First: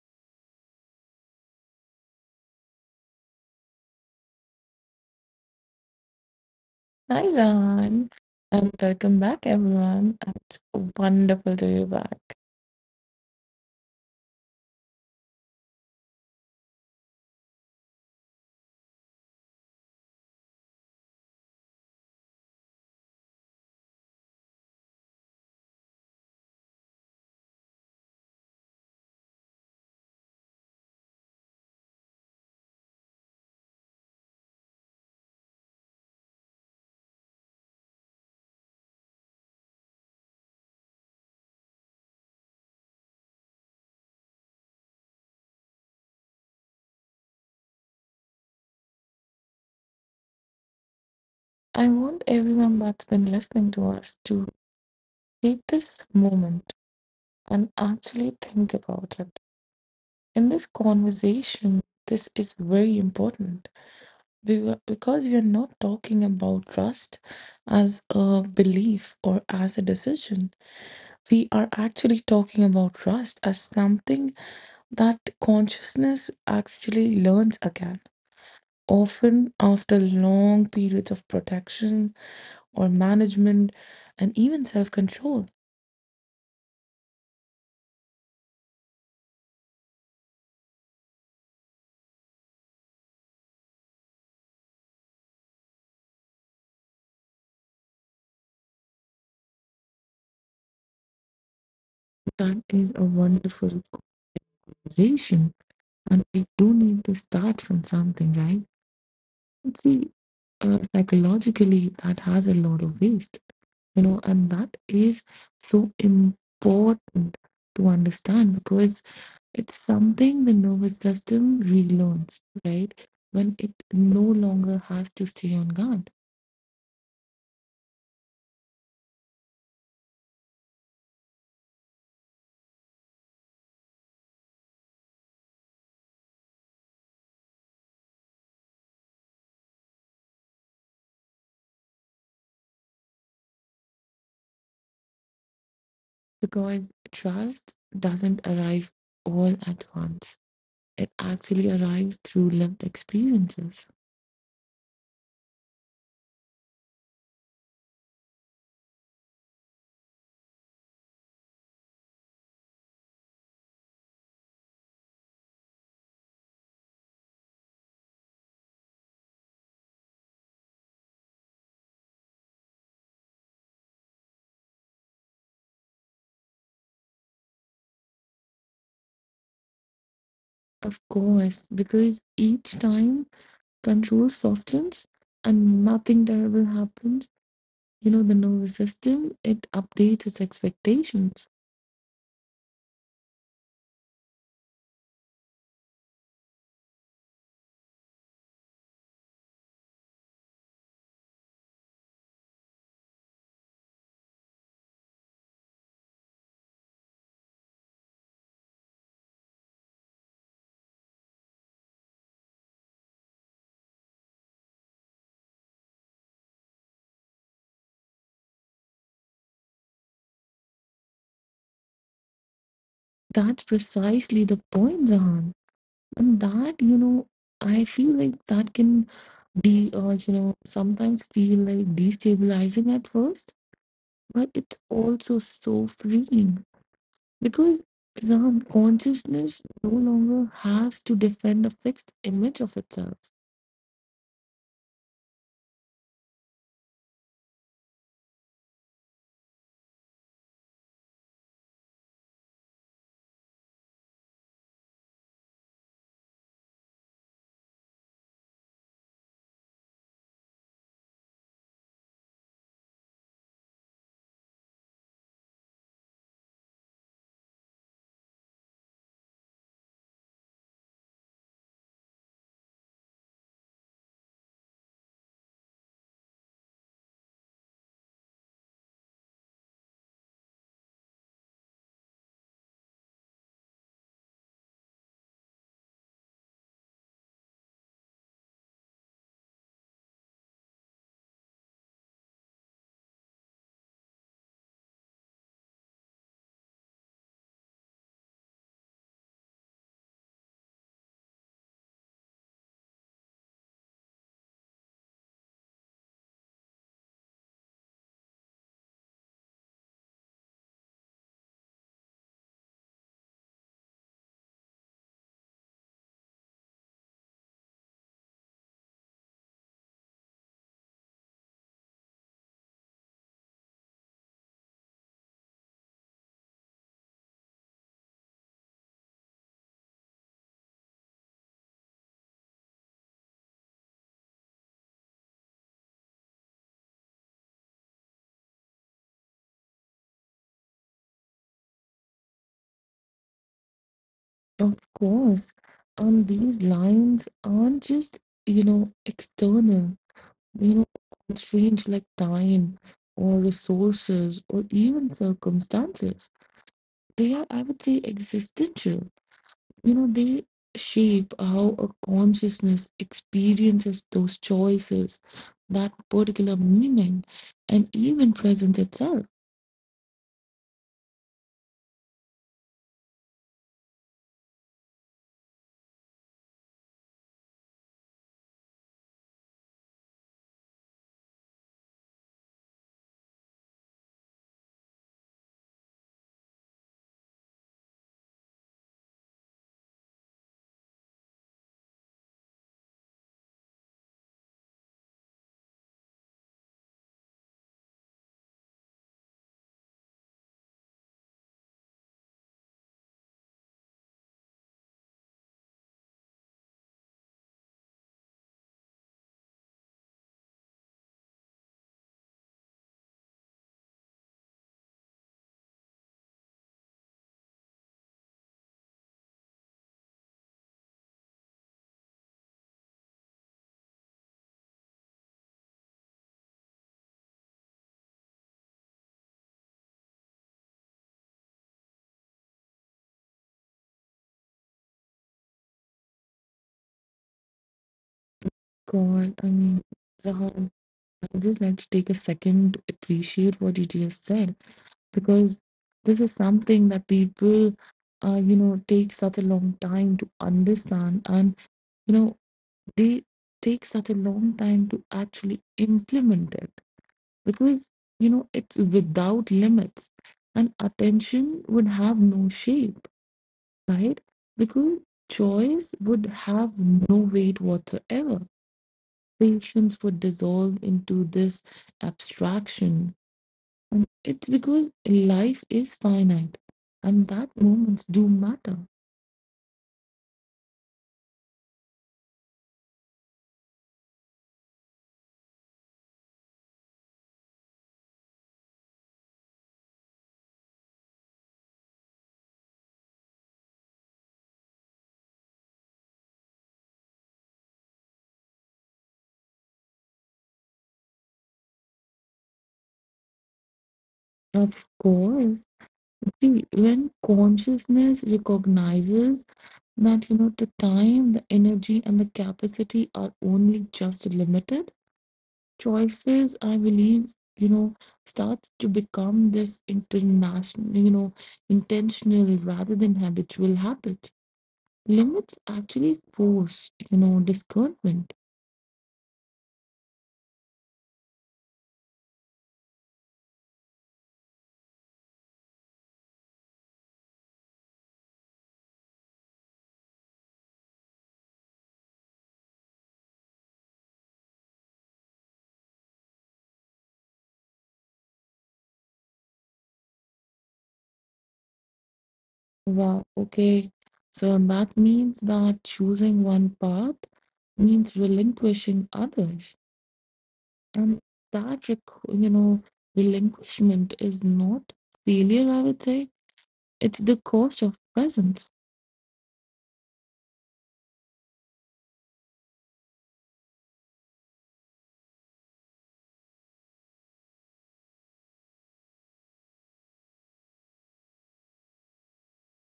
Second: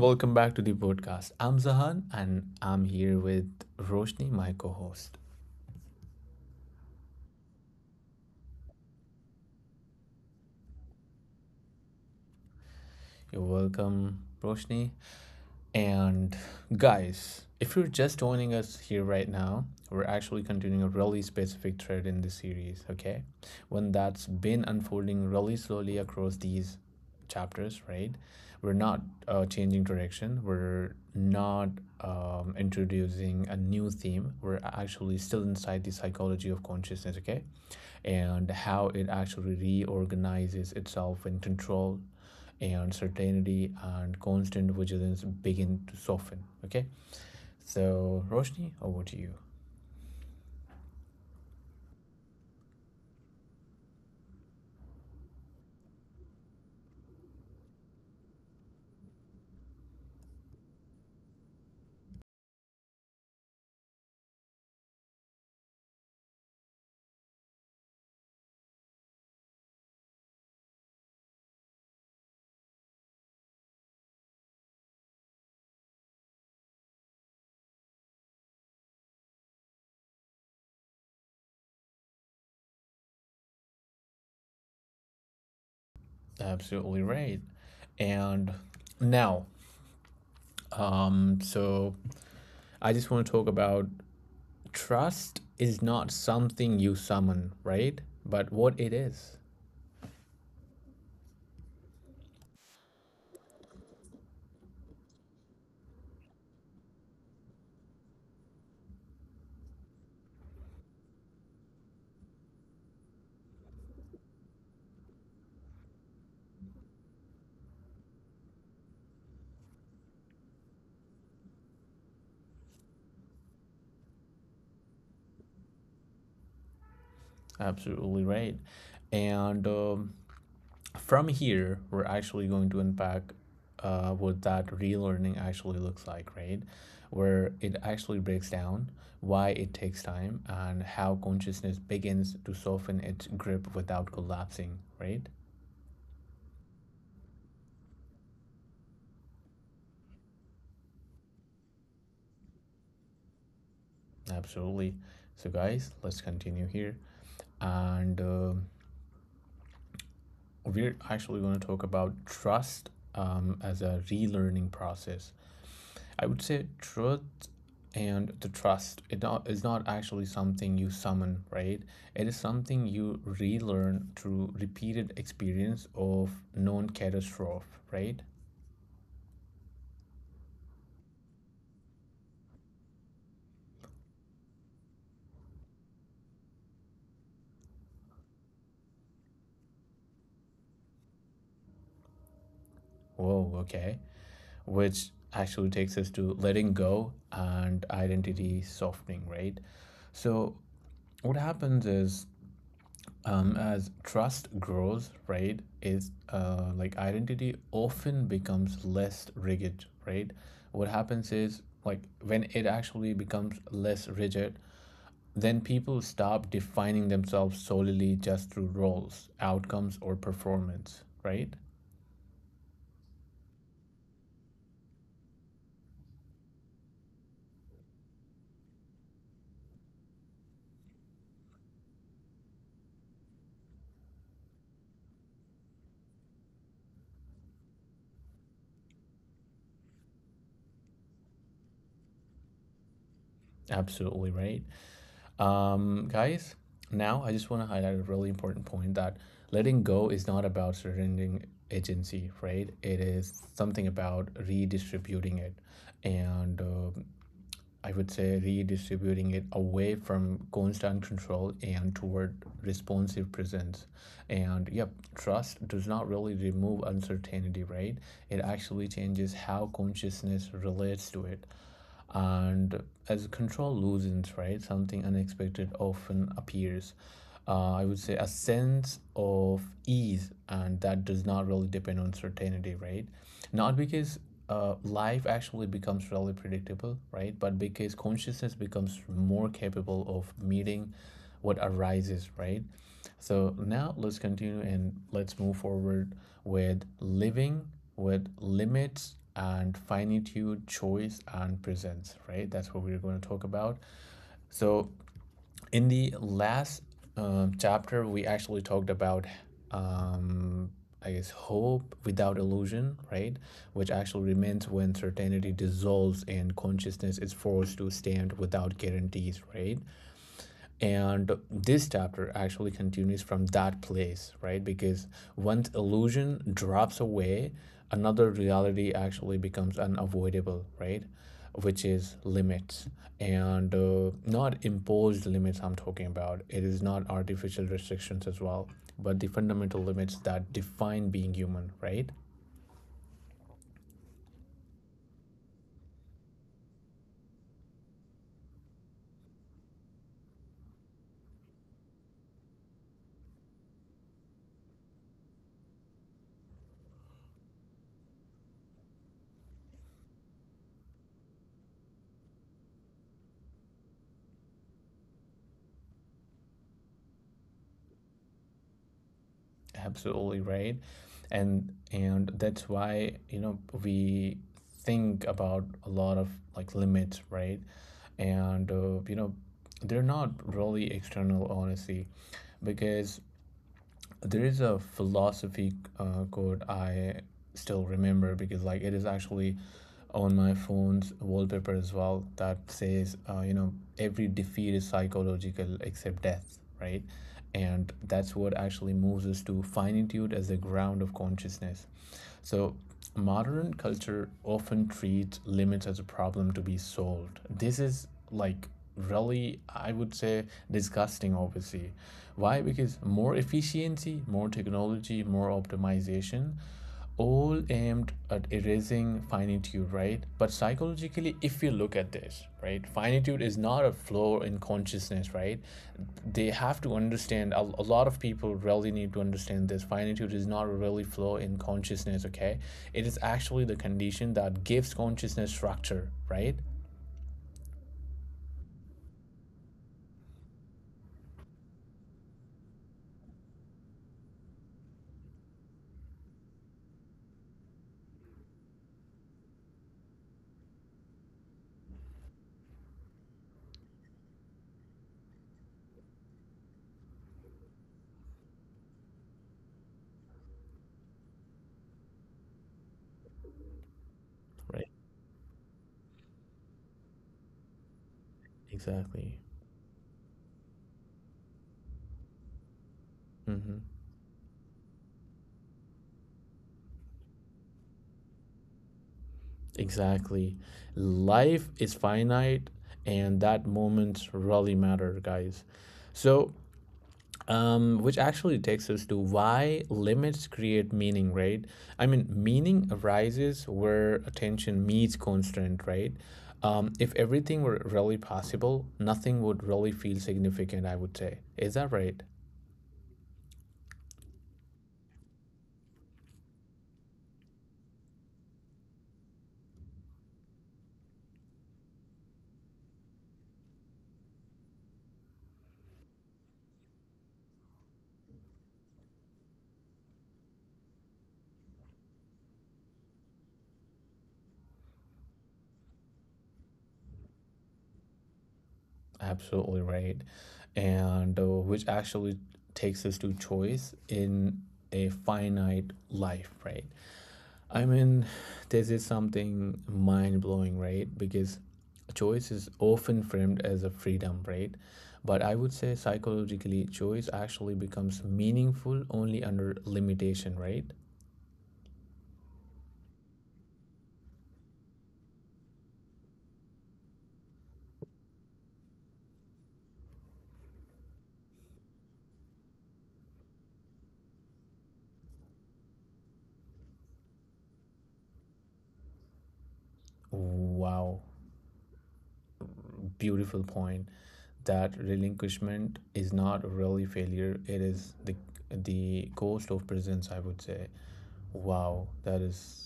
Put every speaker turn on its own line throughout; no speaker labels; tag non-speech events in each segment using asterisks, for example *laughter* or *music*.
Welcome back to the podcast. I'm Zahan, and I'm here with Roshni, my co host.
Hi, Zan, and welcome back, everyone. It's wonderful to be back.
You're welcome, Roshni. And guys, if you're just joining us here right now, we're actually continuing a really specific thread in this series, okay? One that's been unfolding really slowly across these chapters, right? We're not changing direction, we're not introducing a new theme, we're actually still inside the psychology of consciousness, okay? And how it actually reorganizes itself in control and certainty and constant vigilance begin to soften. Okay, so Roshni, over to you.
I want everyone that's been listening to us to take this moment and actually think about it. In this conversation, this is very important because we are not talking about trust as a belief or as a decision. We are actually talking about trust as something that consciousness actually learns again, often after long periods of protection or management and even self control.
Absolutely right. And now, so I just want to talk about trust is not something you summon, right? But what it is.
That is a wonderful conversation. And we do need to start from something, right? And see, psychologically, that has a lot of waste, you know, and that is so important to understand because it's something the nervous system relearns, right? When it no longer has to stay on guard,
Absolutely right. And From here, we're actually going to unpack what that relearning actually looks like, right? Where it actually breaks down why it takes time and how consciousness begins to soften its grip without collapsing, right?
because trust doesn't arrive all at once. It actually arrives through lived experiences.
Absolutely. So, guys, let's continue here. And We're actually going to talk about trust as a relearning process. I would say truth and the trust it not, is not actually something you summon, right? It is something you relearn through repeated experience of known catastrophe, right?
Of course, because each time control softens and nothing terrible happens, you know, the nervous system, it updates its expectations.
Whoa, okay. Which actually takes us to letting go and identity softening, right? So, what happens is as trust grows, right, is like identity often becomes less rigid, right? What happens is like when it actually becomes less rigid, then people stop defining themselves solely just through roles, outcomes, or performance, right?
That's precisely the point, Zahan. And that, you know, I feel like that can be, or, you know, sometimes feel like destabilizing at first, but it's also so freeing because now consciousness no longer has to defend a fixed image of itself.
Absolutely right. Guys, now I just want to highlight a really important point that letting go is not about surrendering agency, right? It is something about redistributing it. And I would say redistributing it away from constant control and toward responsive presence. And yep, trust does not really remove uncertainty, right? It actually changes how consciousness relates to it. And as control loosens, right, something unexpected often appears I would say a sense of ease, and that does not really depend on certainty, right? Not because life actually becomes really predictable, right? But because consciousness becomes more capable of meeting what arises, right? So now let's continue and let's move forward with living with limits and finitude, choice, and presence, right? That's what we're going to talk about. So in the last chapter we actually talked about um, I guess hope without illusion, right, which actually remains when certainty dissolves and consciousness is forced to stand without guarantees, right? And this chapter actually continues from that place, right, because once illusion drops away, another reality actually becomes unavoidable, right, which is limits. And Not imposed limits, I'm talking about it is not artificial restrictions as well, but the fundamental limits that define being human, right?
Of course, these lines aren't just, you know, external, you know, strange, like time or resources or even circumstances. They are, I would say, existential. You know, they shape how a consciousness experiences those choices, that particular meaning, and even presents itself.
Absolutely right. And that's why, you know, we think about a lot of like limits, right? and You know, they're not really external honestly, because there is a philosophy quote I still remember because like it is actually on my phone's wallpaper as well that says, you know, every defeat is psychological except death, right? And that's what actually moves us to finitude as the ground of consciousness. So modern culture often treats limits as a problem to be solved. This is like really I would say disgusting obviously. Why? Because more efficiency, more technology, more optimization all aimed at erasing finite finitude, right? But psychologically, if you look at this, right, finitude is not a flaw in consciousness, right? They have to understand, a lot of people really need to understand this. Finitude is not really a flaw in consciousness, okay? It is actually the condition that gives consciousness structure, right?
God, I mean, Zahan, I'd just like to take a second to appreciate what you just said, because this is something that people, you know, take such a long time to understand, and, you know, they take such a long time to actually implement it because, you know, it's without limits, and attention would have no shape, right?
Right,
Because choice would have no weight whatsoever.
exactly.
Patience would dissolve into this abstraction.
Mm-hmm.
And it's because life is finite and that moments do matter.
Exactly. Life is finite, and that moments really matter, guys. So, which actually takes us to why limits create meaning, right? I mean, meaning arises where attention meets constraint, right? If everything were really possible, nothing would really feel significant, I would say. Is that right?
Of course, see, when consciousness recognizes that, you know, the time, the energy, and the capacity are only just limited, choices, I believe, you know, starts to become this international, you know, intentional rather than habitual habit. Limits actually force, you know, discernment.
Absolutely right. And Which actually takes us to choice in a finite life, right? I mean, this is something mind blowing, right? Because choice is often framed as a freedom, right? But I would say psychologically, choice actually becomes meaningful only under limitation, right?
Wow, okay, so that means that choosing one path means relinquishing others, and that you know, relinquishment is not failure, I would say. It's the cost of presence.
Wow, beautiful point. That relinquishment is not really failure, it is the cost of presence, I would say. Wow, that is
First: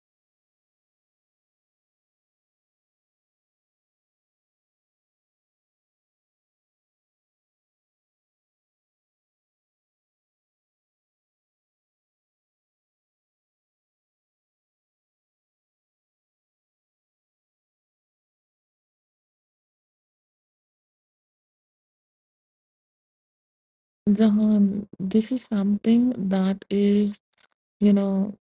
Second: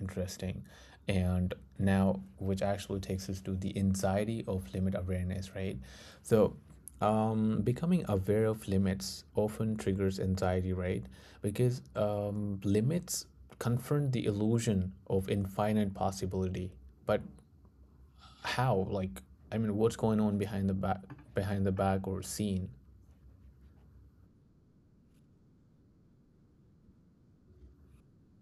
interesting. And now, which actually takes us to the anxiety of limit awareness, right? So, becoming aware of limits often triggers anxiety, right? Because limits confront the illusion of infinite possibility. But how? Like, I mean, what's going on behind the back or scene?
Jahan, this is something that is, you know,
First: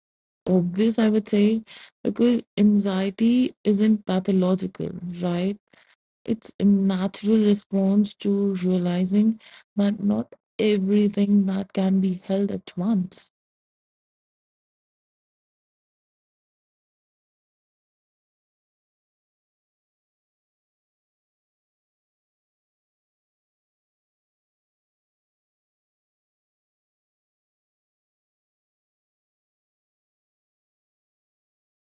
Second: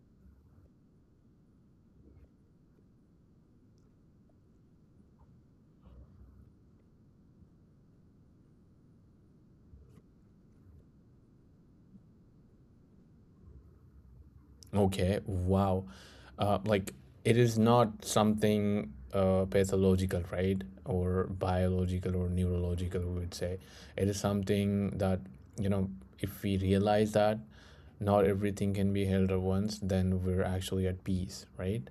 obvious, I would say, because anxiety isn't pathological, right? It's a natural response to realizing that not everything that can be held at once.
Okay, wow. Like it is not something pathological, right? Or biological or neurological, we would say. It is something that, you know, if we realize that not everything can be held at once, then we're actually at peace, right?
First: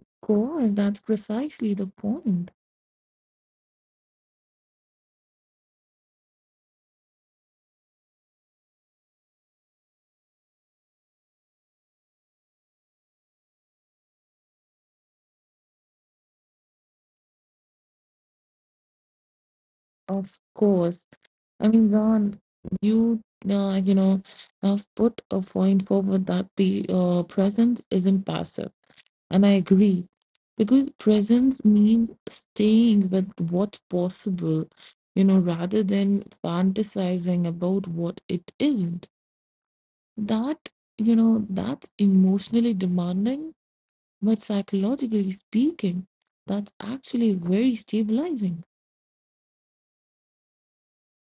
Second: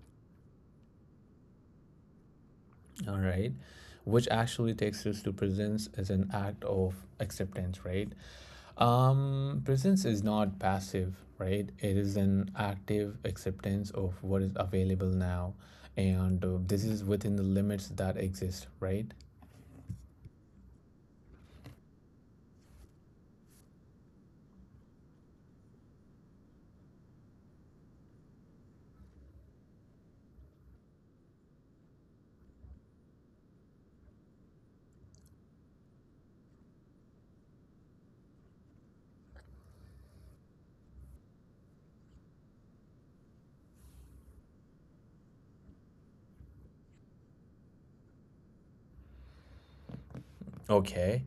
Of course, that's precisely the point.
All right. Which actually takes us to presence as an act of acceptance, right? Presence is not passive, right? It is an active acceptance of what is available now, and this is within the limits that exist, right?
Of course. I mean, John, you, you know, have put a point forward that the present isn't passive. And I agree, because presence means staying with what's possible, you know, rather than fantasizing about what it isn't. That, you know, that's emotionally demanding, but psychologically speaking, that's actually very stabilizing.
Okay.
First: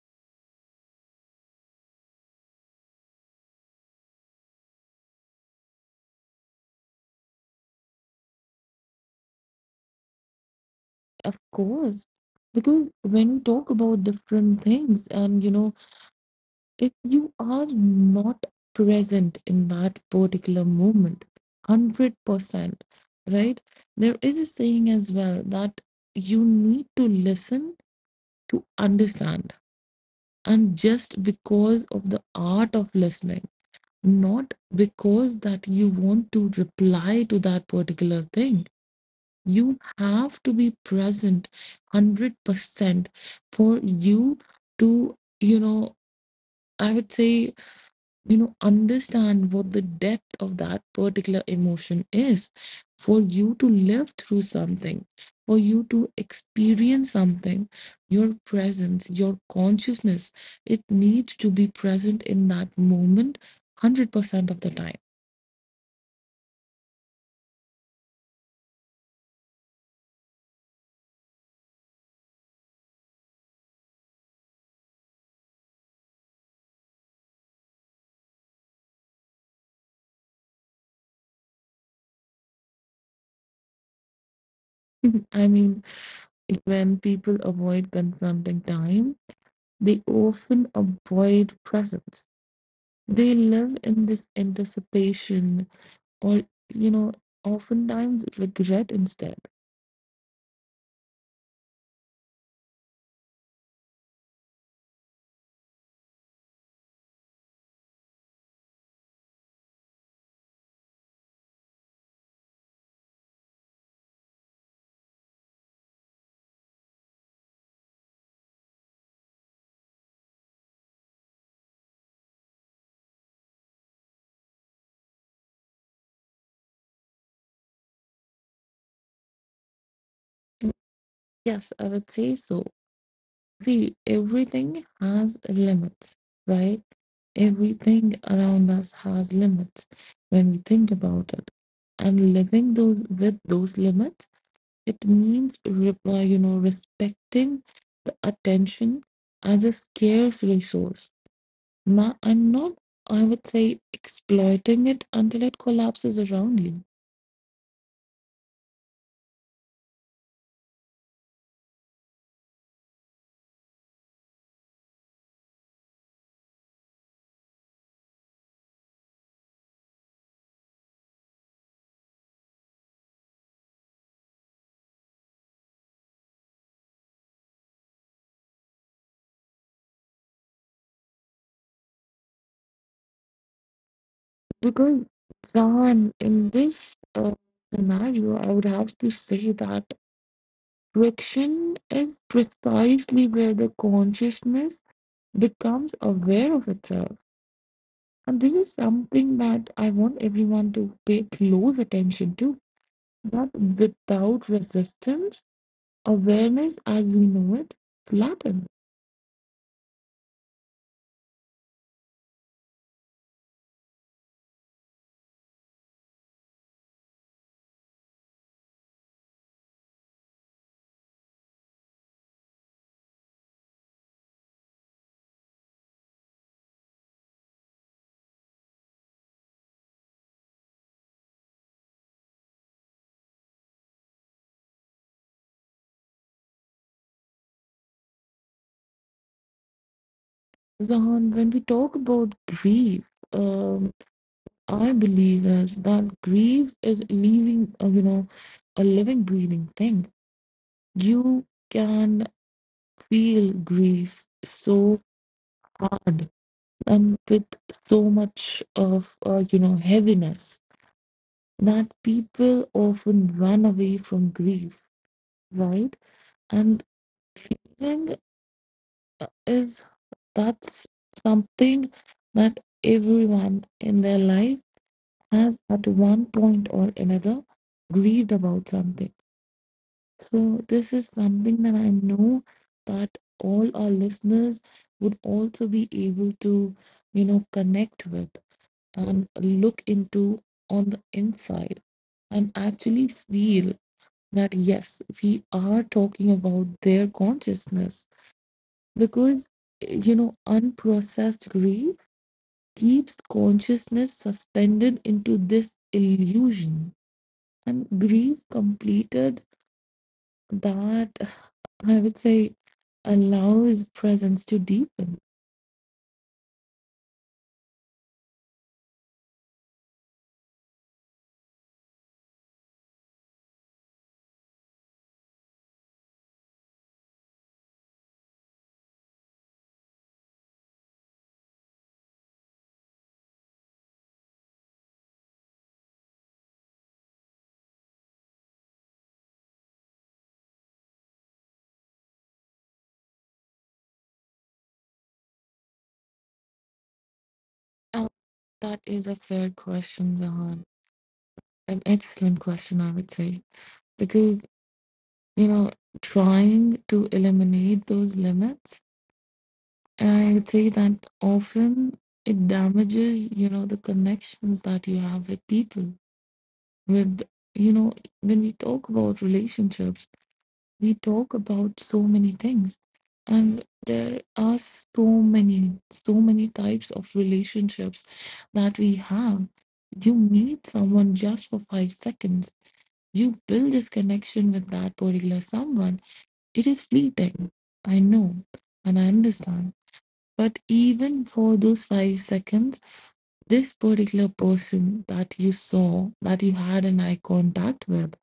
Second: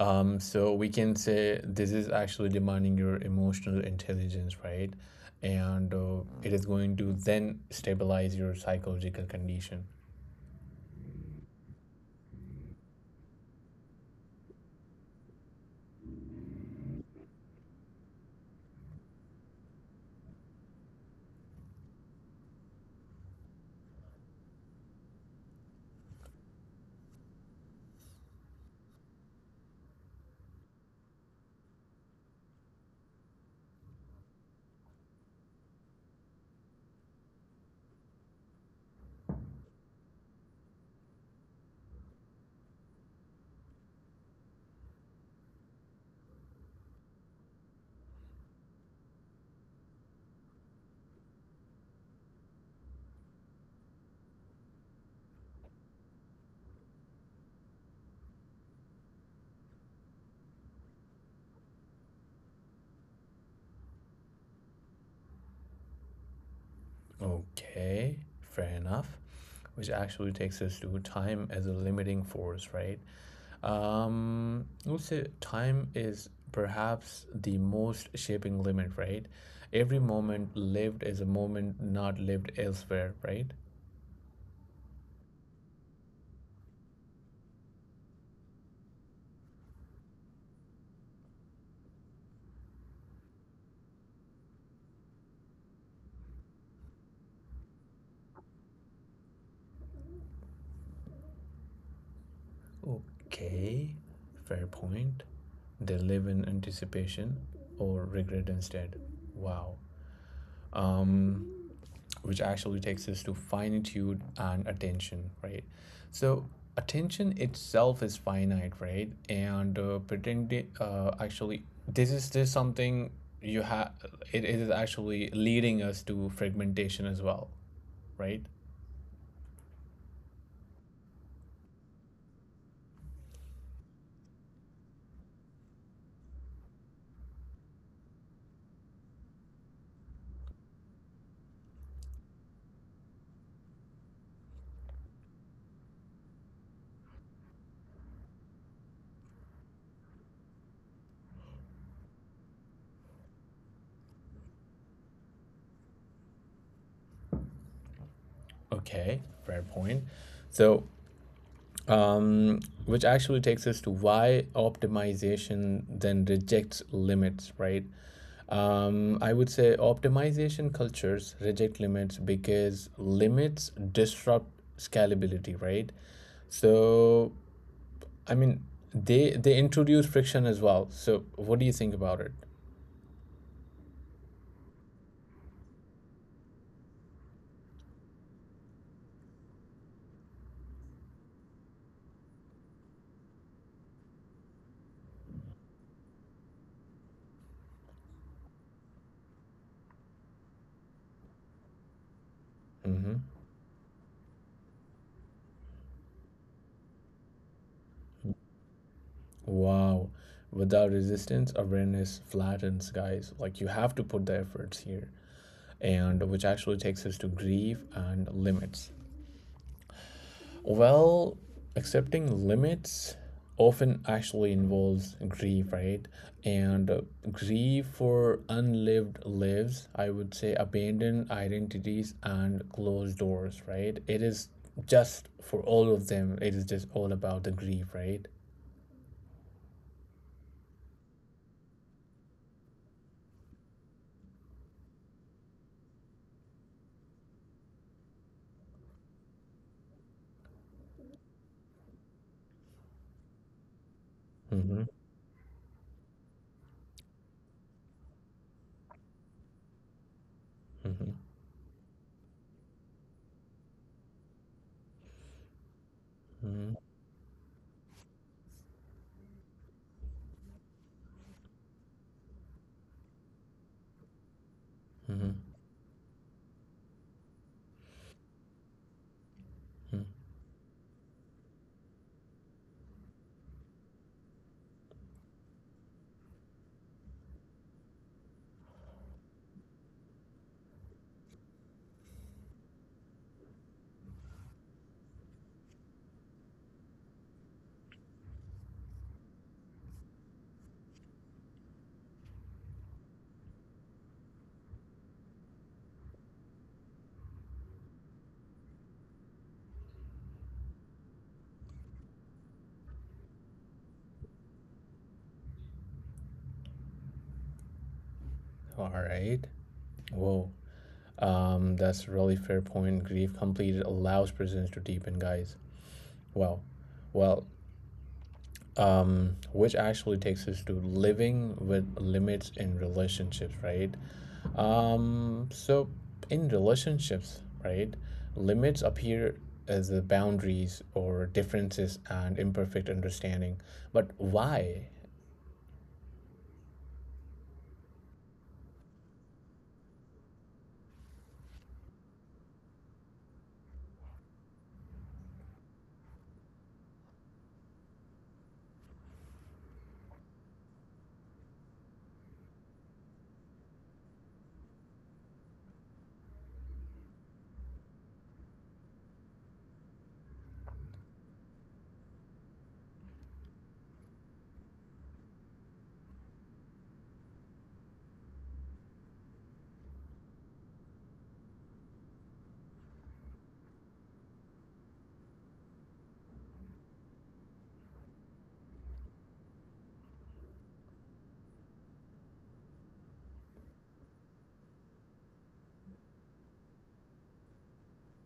So we can say this is actually demanding your emotional intelligence, right? And It is going to then stabilize your psychological condition.
Of course, because when we talk about different things, and, you know, if you are not present in that particular moment 100%, right, there is a saying as well that you need to listen to understand, and just because of the art of listening, not because that you want to reply to that particular thing, you have to be present 100% for you to, you know, I would say, you know, understand what the depth of that particular emotion is, for you to live through something, for you to experience something, your presence, your consciousness, it needs to be present in that moment 100% of the time.
Okay, fair enough. Which actually takes us to time as a limiting force, right? I would say time is perhaps the most shaping limit, right? Every moment lived is a moment not lived elsewhere, right?
*laughs* I mean, when people avoid confronting time, they often avoid presence. They live in this anticipation, or, you know, oftentimes regret instead.
Okay, fair point. They live in anticipation or regret instead. Wow. Um, which actually takes us to finitude and attention, right? So attention itself is finite, right? And actually, this is this something you have. It is actually leading us to fragmentation as well, right?
Mm, yes, I would say so. See, everything has limits, right? Everything around us has limits when we think about it. And living those with those limits, it means, you know, respecting the attention as a scarce resource. Now, and not, I would say, exploiting it until it collapses around you.
Okay, fair point. So which actually takes us to why optimization then rejects limits, right? I would say optimization cultures reject limits because limits disrupt scalability, right? So, I mean, they introduce friction as well. So, what do you think about it?
Because, John, in this scenario, I would have to say that friction is precisely where the consciousness becomes aware of itself. And this is something that I want everyone to pay close attention to.
Mm-hmm.
But without resistance, awareness as we know it flattens.
Wow. Without resistance, awareness flattens, guys. Like you have to put the efforts here. And which actually takes us to grief and limits. Well, accepting limits often actually involves grief, right? And Grief for unlived lives, I would say abandoned identities and closed doors, right? It is just for all of them, it is just all about the grief, right?
Zahan, when we talk about grief, um, I believe as that grief is leaving, you know, a living, breathing thing. You can feel grief
Mm-hmm.
so hard and with so much of, you know, heaviness,
Mm-hmm.
that people often run away from grief, right?
Mm-hmm.
And thing is, that's something that everyone in their life
Mm-hmm.
has at one point or another grieved about something. So, this is something that I know that all our listeners would also be able to, you know, connect with and look into on the inside, and actually feel that yes, we are talking about their consciousness, because, you know, unprocessed grief keeps consciousness suspended into this illusion. And grief completed, that, I would say, allows presence to deepen.
All right. Whoa. That's really fair point. Grief completed allows prisons to deepen, guys. Wow. Well, which actually takes us to living with limits in relationships, right? So in relationships, right, limits appear as the boundaries or differences and imperfect understanding. But why?
Uh, That is a fair question, Zahan. An excellent question, I would say. Because, you know, trying to eliminate those limits, I would say that often it damages, you know, the connections that you have with people. With, you know, when we talk about relationships, we talk about so many things, and there are so many types of relationships that we have. You meet someone just for 5 seconds, you build this connection with that particular someone. It is fleeting, I know, and I understand, but even for those 5 seconds, this particular person that you saw, that you had an eye contact with,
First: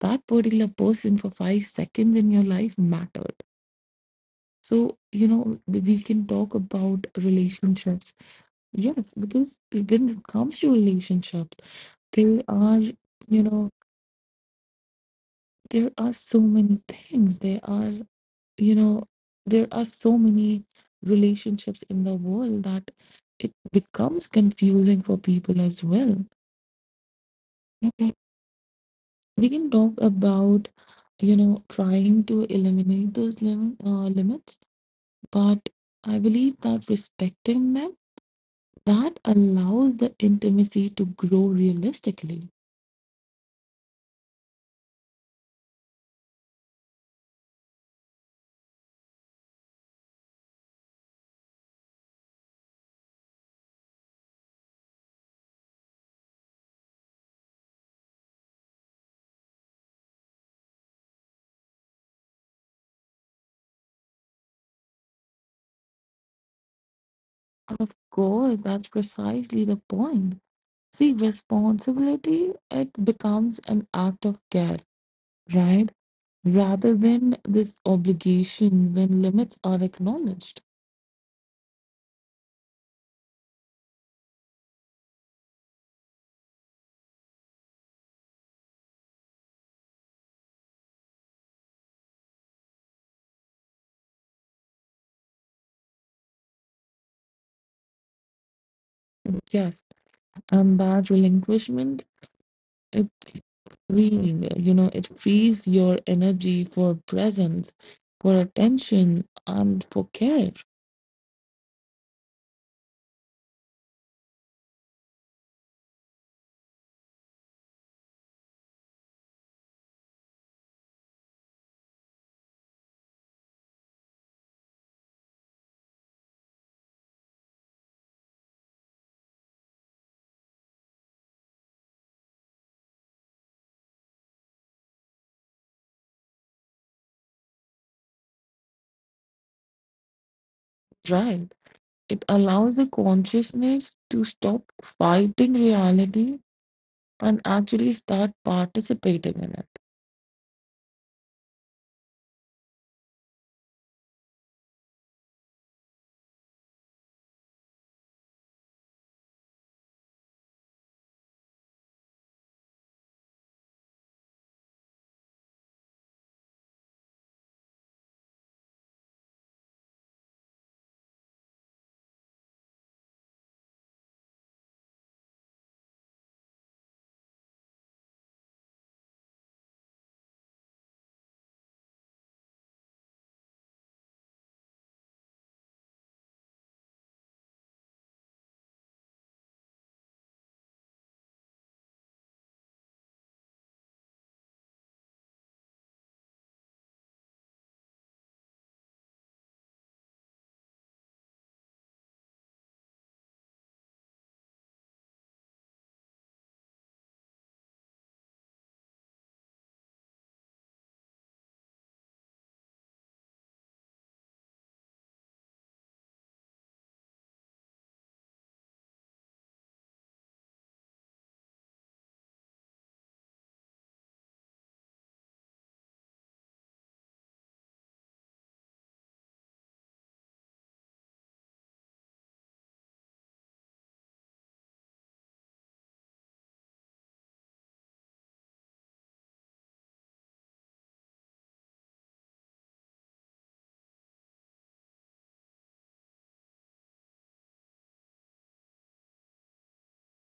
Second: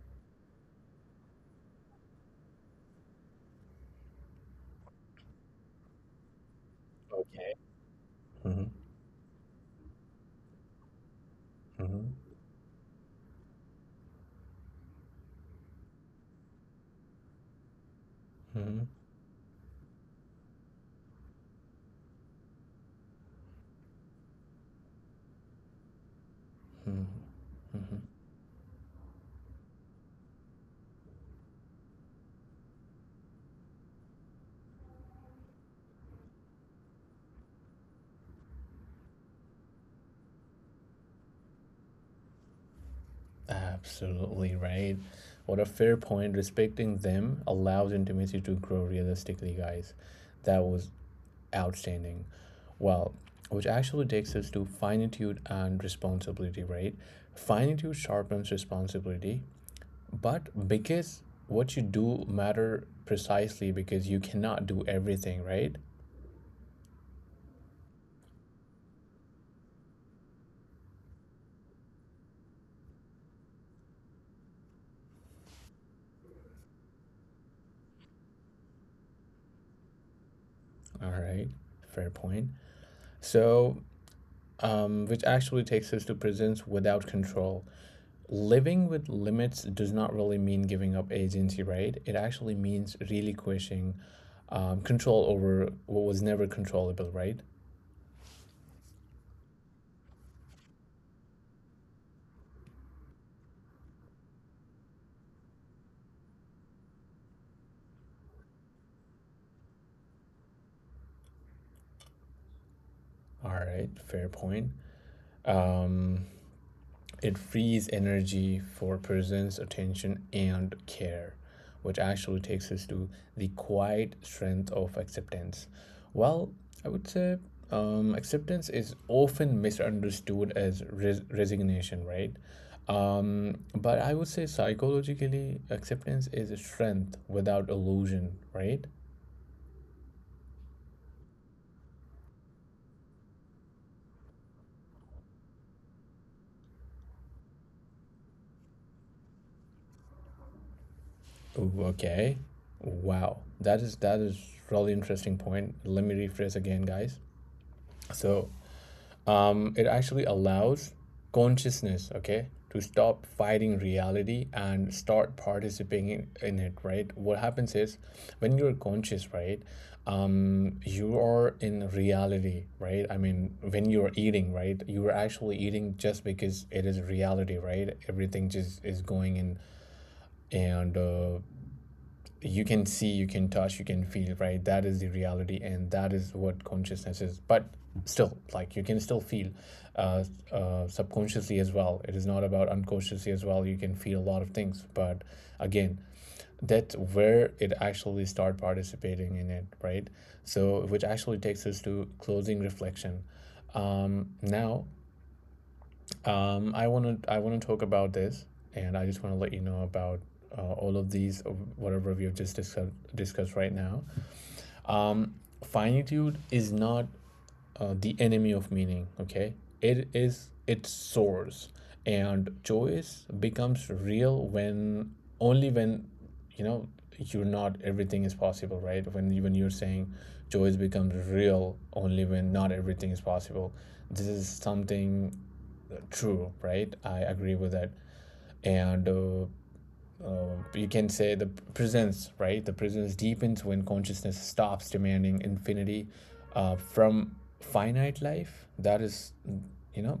that particular person for 5 seconds in your life mattered. So, you know, we can talk about
Okay.
relationships.
Mm-hmm.
Yes, because when it comes to relationships,
Mm-hmm.
there are, you know, there are so many things. There are, you
Mm-hmm.
know, there are so many relationships in the world that it becomes confusing for people as well.
Mm-hmm.
Okay. We can talk about, you know, trying to eliminate those limits, but I believe that respecting them, that allows the intimacy to grow realistically.
Absolutely right. What a fair point. Respecting them allows intimacy to grow realistically, guys. That was outstanding. Well, which actually takes us to finitude and responsibility, right? Finitude sharpens responsibility, but because what you do matter precisely because you cannot do everything, right?
Of course, that's precisely the point. See, responsibility, it becomes an act of care, right? Rather than this obligation when limits are acknowledged.
All right, fair point. So, which actually takes us to presence without control. Living with limits does not really mean giving up agency, right? It actually means relinquishing control over what was never controllable, right?
Yes, and that relinquishment, it freeing, you know, it frees your energy for presence, for attention, and for care,
All right, fair point. Um, It frees energy for presence, attention, and care, which actually takes us to the quiet strength of acceptance. Well, I would say acceptance is often misunderstood as resignation, right? But I would say psychologically, acceptance is a strength without illusion, right?
right? It allows the consciousness to stop fighting reality and actually start participating in it.
Ooh, okay. Wow. That is really interesting point. Let me rephrase again, guys. So it actually allows consciousness, okay, to stop fighting reality and start participating in it, right? What happens is when you're conscious, right, um, you are in reality, right? I mean, when you're eating, right, you're actually eating just because it is reality, right? Everything just is going in. And You can see, you can touch, you can feel, right? That is the reality, and that is what consciousness is. But still, like you can still feel uh, subconsciously as well. It is not about unconsciously as well. You can feel a lot of things, but again, that's where it actually start participating in it, right? So, which actually takes us to closing reflection. Now, I want to talk about this, and I just want to let you know about all of these whatever we have just discussed right now. Um, finitude is not the enemy of meaning. Okay, it is its source, and choice becomes real when only when, you know, you're not everything is possible, right? When even you're saying choice becomes real only when not everything is possible, this is something true, right? I agree with that. And You can say the presence, right? The presence deepens when consciousness stops demanding infinity from finite life. That is, you know,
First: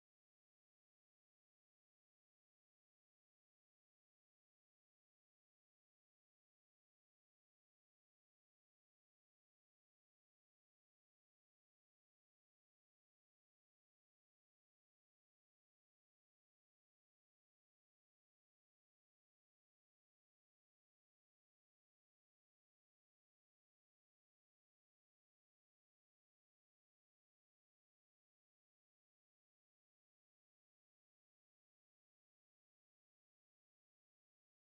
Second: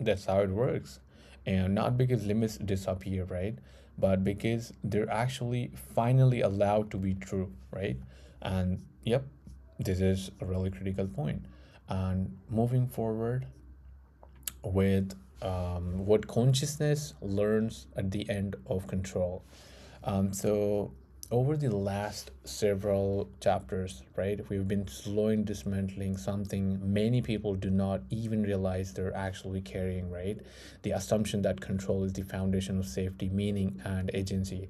that's how it works. And not because limits disappear, right? But because they're actually finally allowed to be true, right? And yep, this is a really critical point. And moving forward, with what consciousness learns at the end of control. So, over the last several chapters, right, we've been slowly dismantling something many people do not even realize they're actually carrying, right? The assumption that control is the foundation of safety, meaning, and agency.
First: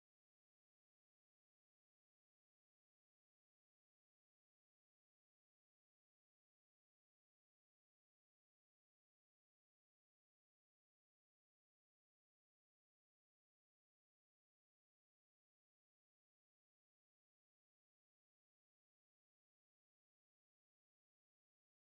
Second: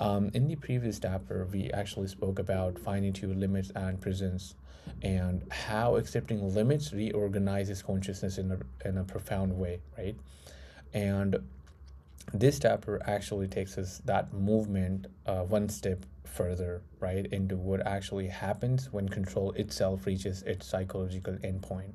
In the previous chapter, we actually spoke about finitude, limits, and presence, and how accepting limits reorganizes consciousness in a profound way, right? And this chapter actually takes us that movement one step further, right, into what actually happens when control itself reaches its psychological endpoint,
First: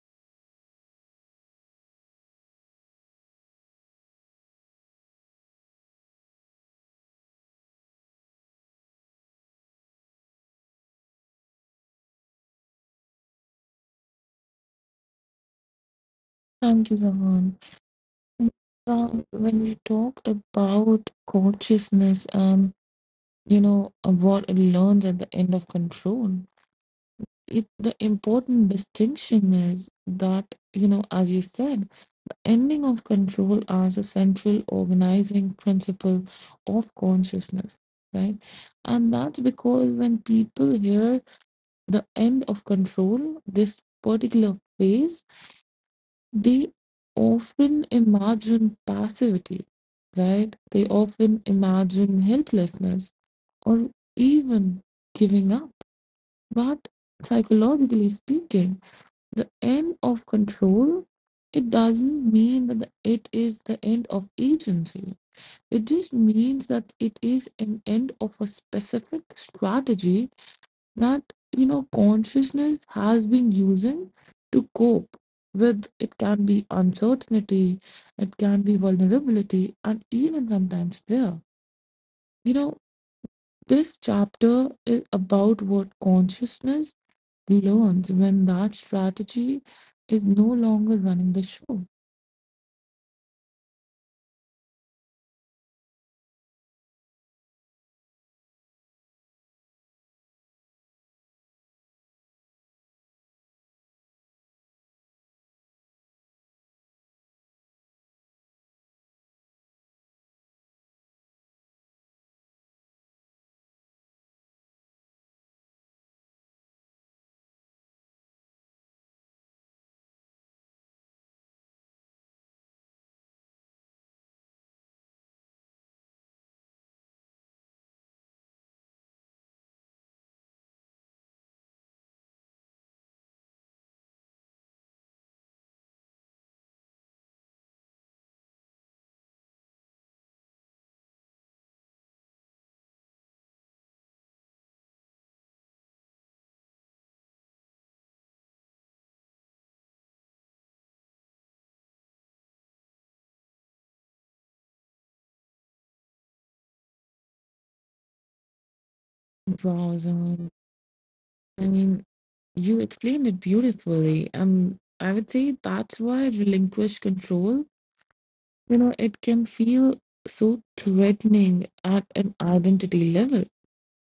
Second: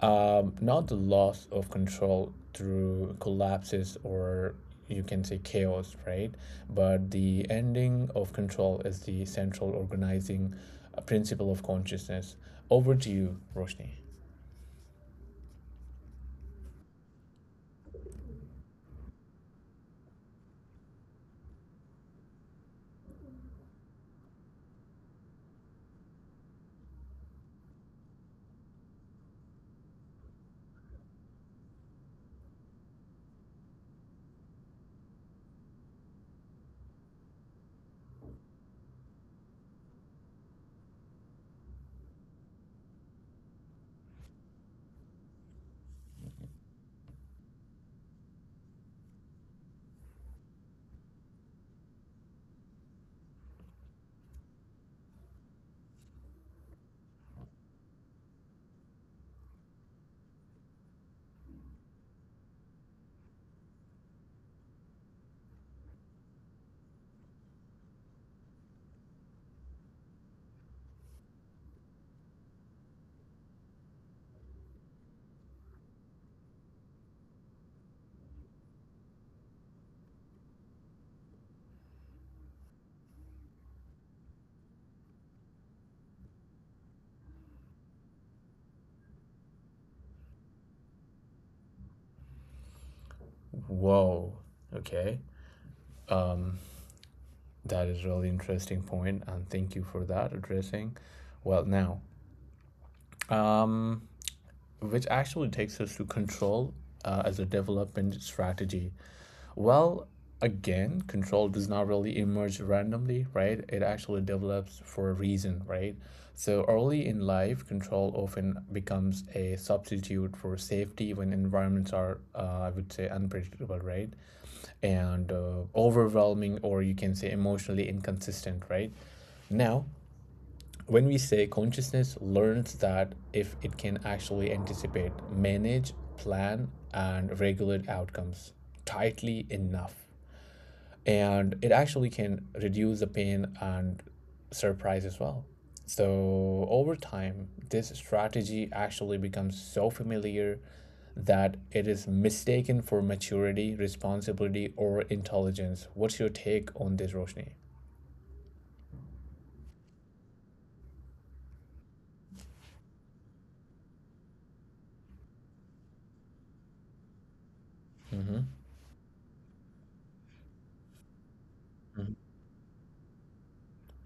not the loss of control through collapses or you can say chaos, right? But the ending of control is the central organizing principle of consciousness. Over to you, Roshni.
Thank you, Zahan. When we talk about consciousness and, you know, what it learns at the end of control, it the important distinction is that, you know, as you said, ending of control as a central organizing principle of consciousness, right? And that's because when people hear the end of control, this particular phase, they often imagine passivity, right? They often imagine helplessness, or even giving up. But psychologically speaking, the end of control, it doesn't mean that it is the end of agency. It just means that it is an end of a specific strategy that, you know, consciousness has been using to cope with. It can be uncertainty, it can be vulnerability, and even sometimes fear. You know, this chapter is about what consciousness learns when that strategy is no longer running the show.
Whoa. Okay. Um, that is really interesting point, and thank you for that addressing. Well, now, um, which actually takes us to control as a development strategy. Well, again, control does not really emerge randomly, right? It actually develops for a reason, right? So early in life, control often becomes a substitute for safety when environments are, I would say, unpredictable, right? And overwhelming, or you can say emotionally inconsistent, right? Now, when we say consciousness learns that if it can actually anticipate, manage, plan, and regulate outcomes tightly enough, and it actually can reduce the pain and surprise as well. So, over time, this strategy actually becomes so familiar that it is mistaken for maturity, responsibility, or intelligence. What's your take on this, Roshni?
Wow, Zaman. I mean, you explained it beautifully, and I would say that's why relinquish control,
Mm-hmm.
you know, it can feel so threatening at
Mm-hmm.
an identity level.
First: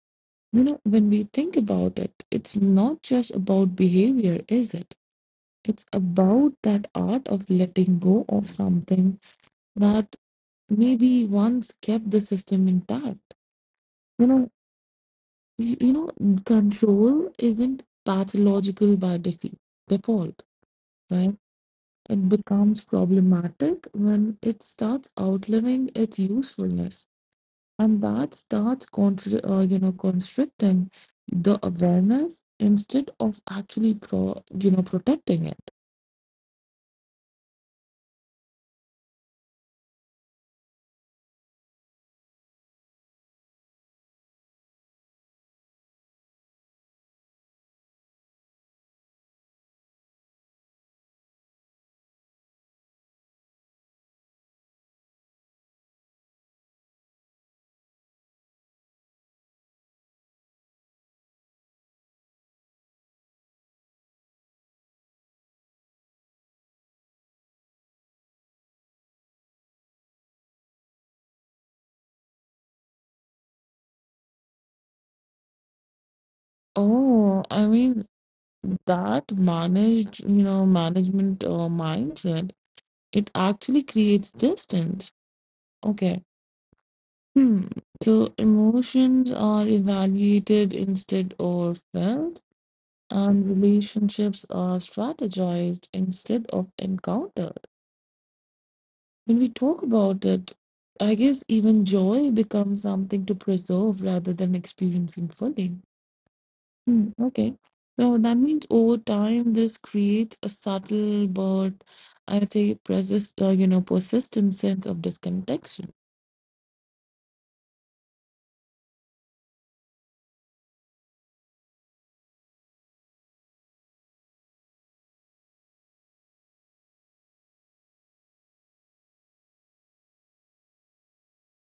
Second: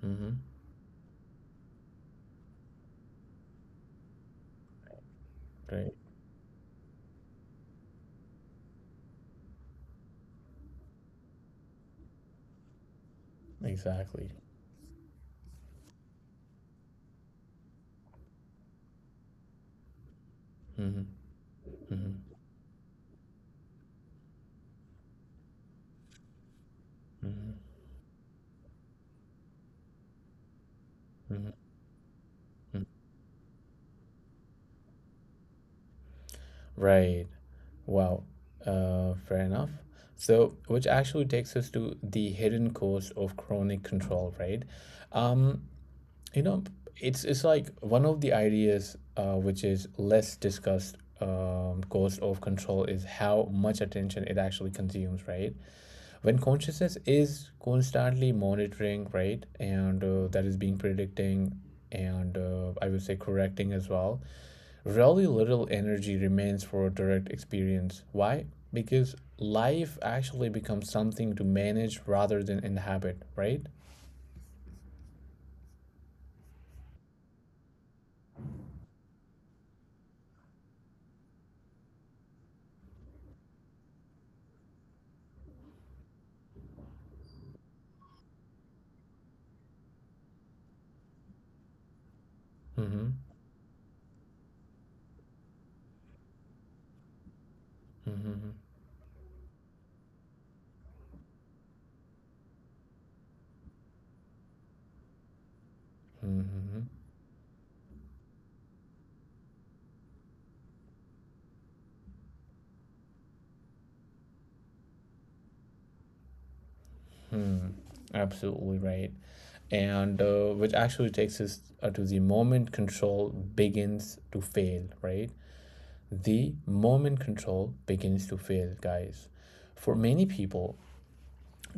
Mm-hmm.
You know, when we think about it, it's not just about behavior, is it? It's
Great.
about that art of letting go of something that maybe once kept the system intact. You
Exactly.
know, you know control isn't pathological by default,
Mm-hmm.
right?
Mm-hmm.
It becomes problematic when it starts outliving its usefulness,
Mm-hmm.
and that starts you know, constricting
Mm-hmm.
the awareness instead of actually pro you know, protecting it.
Right. Wow. Fair enough. So, which actually takes us to the hidden cost of chronic control, right? Um, you know, it's like one of the ideas which is less discussed cost of control is how much attention it actually consumes, right? When consciousness is constantly monitoring, right, and that is being predicting, and I would say correcting as well, really little energy remains for direct experience. Why? Because life actually becomes something to manage rather than inhabit, right?
Oh, I mean, that managed, you know, management, mindset, it actually creates distance. Okay. Hmm. So emotions are evaluated instead of felt,
Mm-hmm.
and relationships are strategized instead of encountered.
Mm-hmm.
When we talk about it, I guess even joy becomes something to preserve rather than experiencing fully.
Mm-hmm.
Hmm, okay. So that means over time, this creates a subtle but, I'd say, you know, persistent sense of disconnection.
Hmm. Absolutely right. And which actually takes us to the moment control begins to fail, right? The moment control begins to fail, guys. For many people,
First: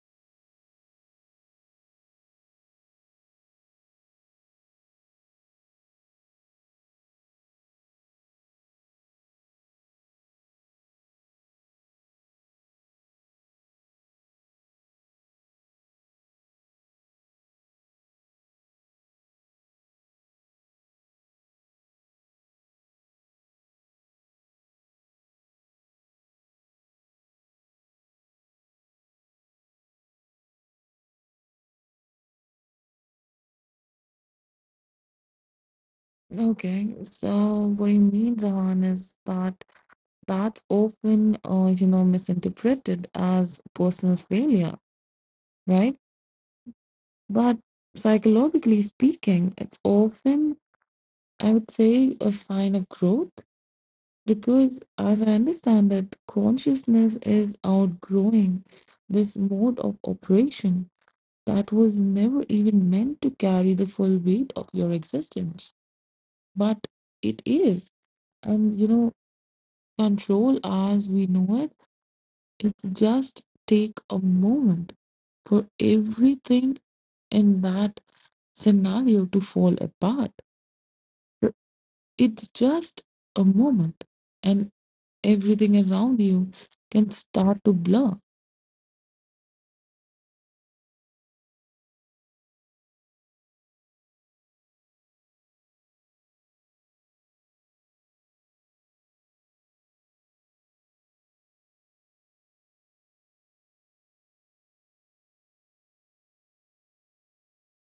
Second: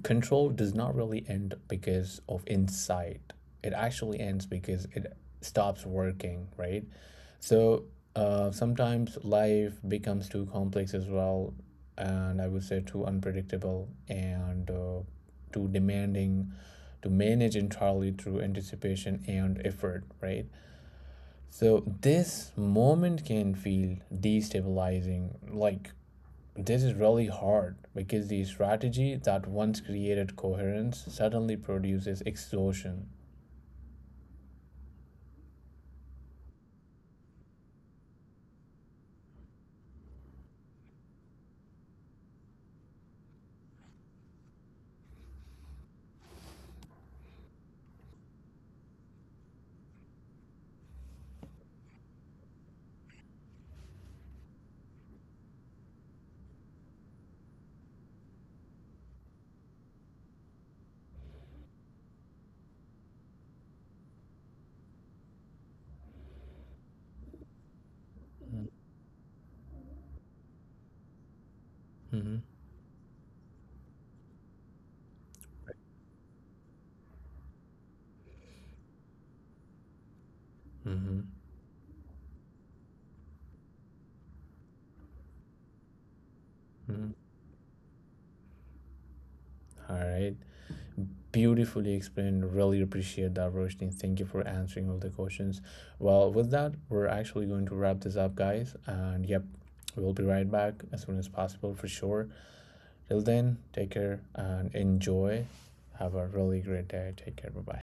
control does not really end because of insight. It actually ends because it stops working, right? So sometimes life becomes too complex as well, and I would say too unpredictable and too demanding to manage entirely through anticipation and effort, right? So this moment can feel destabilizing, like this is really hard because the strategy that once created coherence suddenly produces exhaustion.
Okay, so what you mean, Zahan, is that that's often, you know, misinterpreted as personal failure, right? But psychologically speaking, it's often, I would say, a sign of growth because, as I understand, that consciousness is outgrowing this mode of operation that was never even meant to carry the full weight of your existence, but it is. And you know, control as we know it,
Mm-hmm.
it's just take a moment for everything in that scenario to fall apart.
Mm-hmm.
It's just a moment, and everything around you can
Mm-hmm.
start to blur.
All right. Beautifully explained. Really appreciate that, Roshni. Thank you for answering all the questions. Well, with that, we're actually going to wrap this up, guys. And yep, we'll be right back as soon as possible for sure. Till then, take care and enjoy. Have a really great day. Take care. Bye bye.